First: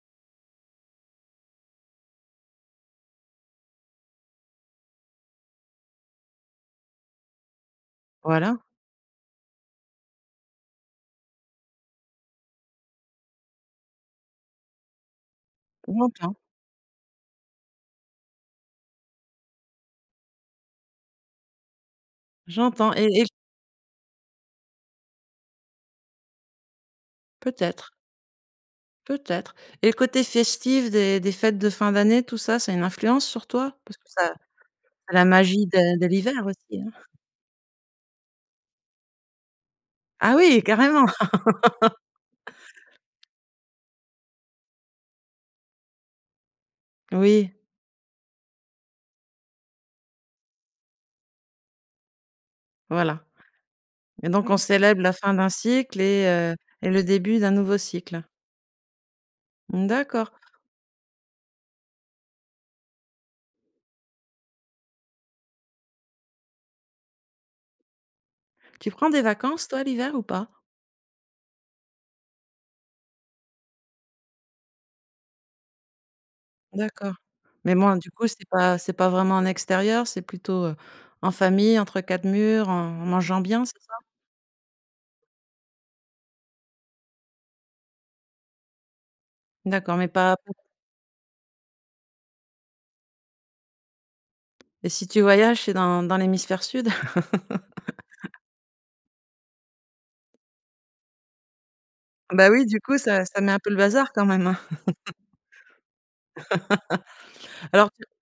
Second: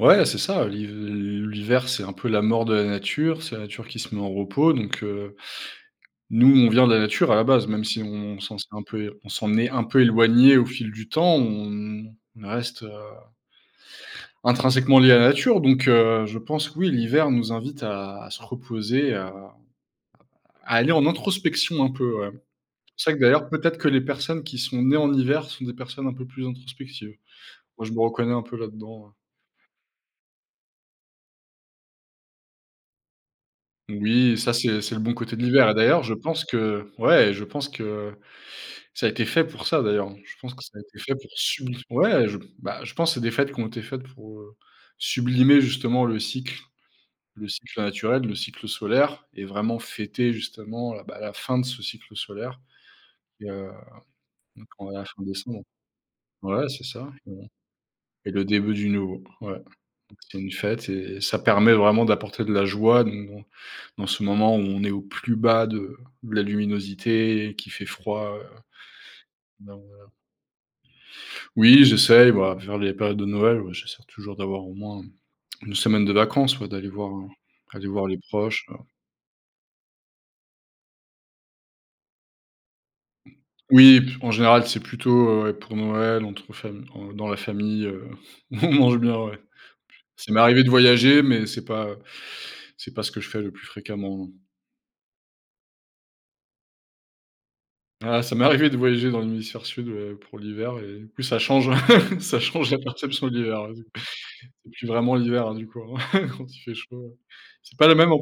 Ouais, c'est ça. Liv l l'hiver, c'est un peu la mort de la nature, c'est la nature qui se met en repos, donc heu, nous, on vient de la nature à la base, même si on Voilà. s'en s'est un peu é on s'en est un peu éloigné au fil du temps, on on reste, heu intrinsèquement liés à la nature, donc Ou 1 heu, temps. je pense que, oui, l'hiver nous invite à se reposer à à aller en introspection un peu, ouais. J'entends, et C'est vrai et que j d'ailleurs, peut-être que les personnes qui sont nées en hiver sont des personnes un peu plus introspectives. Moi, Peut-être je me reconnais un peu là-dedans, heu peut-être, et le côté festif des des fêtes de fin d'année, tout ça, ça a une influence sur toi? Parce que ça Oui, ça, c'est c'est le bon tu as la côté de magie l'hiver. de D'ailleurs, de je pense l'hiver aussi, hein. que ouais, je pense que ça a été fait pour ça d'ailleurs. Ah Je pense oui, que ça a été carrément! fait pour subli ouais, je, bah, je pense que c'est des fêtes qui ont été faites pour, heu, sublimer, justement le cycle le Oui. cycle naturel, le cycle solaire et vraiment fêter justement, heu, bah, la fin de ce cycle solaire, Voilà, et heu, et donc on donc on va célèbre être la en fin d'un décembre. cycle et heu, Ouais, c'est et le ça. début d'un [unintelligible] nouveau cycle. Et le début du nouveau, ouais. Mmh d'accord. C'est une fête et ça permet vraiment d'apporter de la joie donc dans dans ce moment où on est au plus bas de la luminosité et qu'il fait froid, Tu prends des vacances, toi, donc voilà. l'hiver, ou pas? Oui, j'essaye, voilà, vers les périodes de Noël. Ouais, j'essaie toujours d'avoir au moins 1 semaine de vacances, ouais, d'aller voir D'accord, mais aller bon, voir du les coup, c'est proches, heu pas c'est pas vraiment en extérieur, c'est plutôt, heu, en famille, entre quatre murs, en en mangeant bien, c'est ça? Oui, p en général, c'est plutôt, heu, ouais, pour Noël, entre fam dans la famille, heu, on mange bien, ouais. P D'accord, mais ça pas m'est [unintelligible] arrivé de voyager, mais c'est pas c'est pas ce que je fais le plus fréquemment, non. Et si tu voyages, c'est dans dans l'hémisphère sud? Ah, ça m'est arrivé de voyager dans l'hémisphère sud, heu, pour l'hiver, et du coup, ça change, ça Bah oui, change la du coup, ça perception de ça met un l'hiver. peu le bazar, quand même, hein C'est plus vraiment l'hiver, du coup, hein, quand il fait chaud, c'est pas alors le tu même am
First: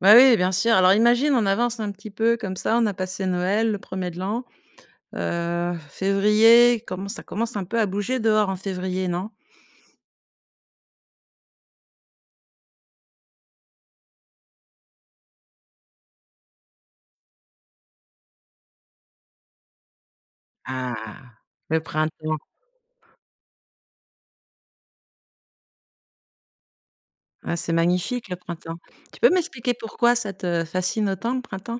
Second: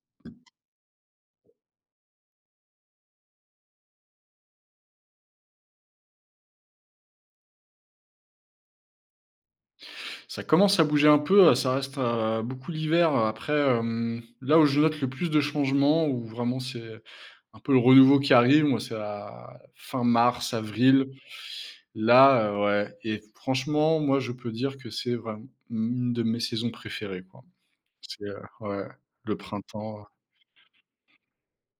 bah oui, bien sûr! Alors, imagine, on avance un petit peu comme ça. On a passé Noël, le 1er de l'an. Heu, février, commen ça commence un peu à bouger dehors, en février, non? Ça commence à bouger un peu, ça reste, heu, beaucoup l'hiver. Après, hem, là où je note le plus de changements, où vraiment c'est un peu le renouveau qui arrive. Moi, c'est la fin mars, avril. Ah! Le printemps. Là, heu, ouais, et franchement, moi je peux dire que c'est vraim une de mes saisons préférées, quoi. Ah, c'est C'est magnifique, le printemps. ouais, Tu peux le m'expliquer printemps. pourquoi ça te fascine autant, le printemps?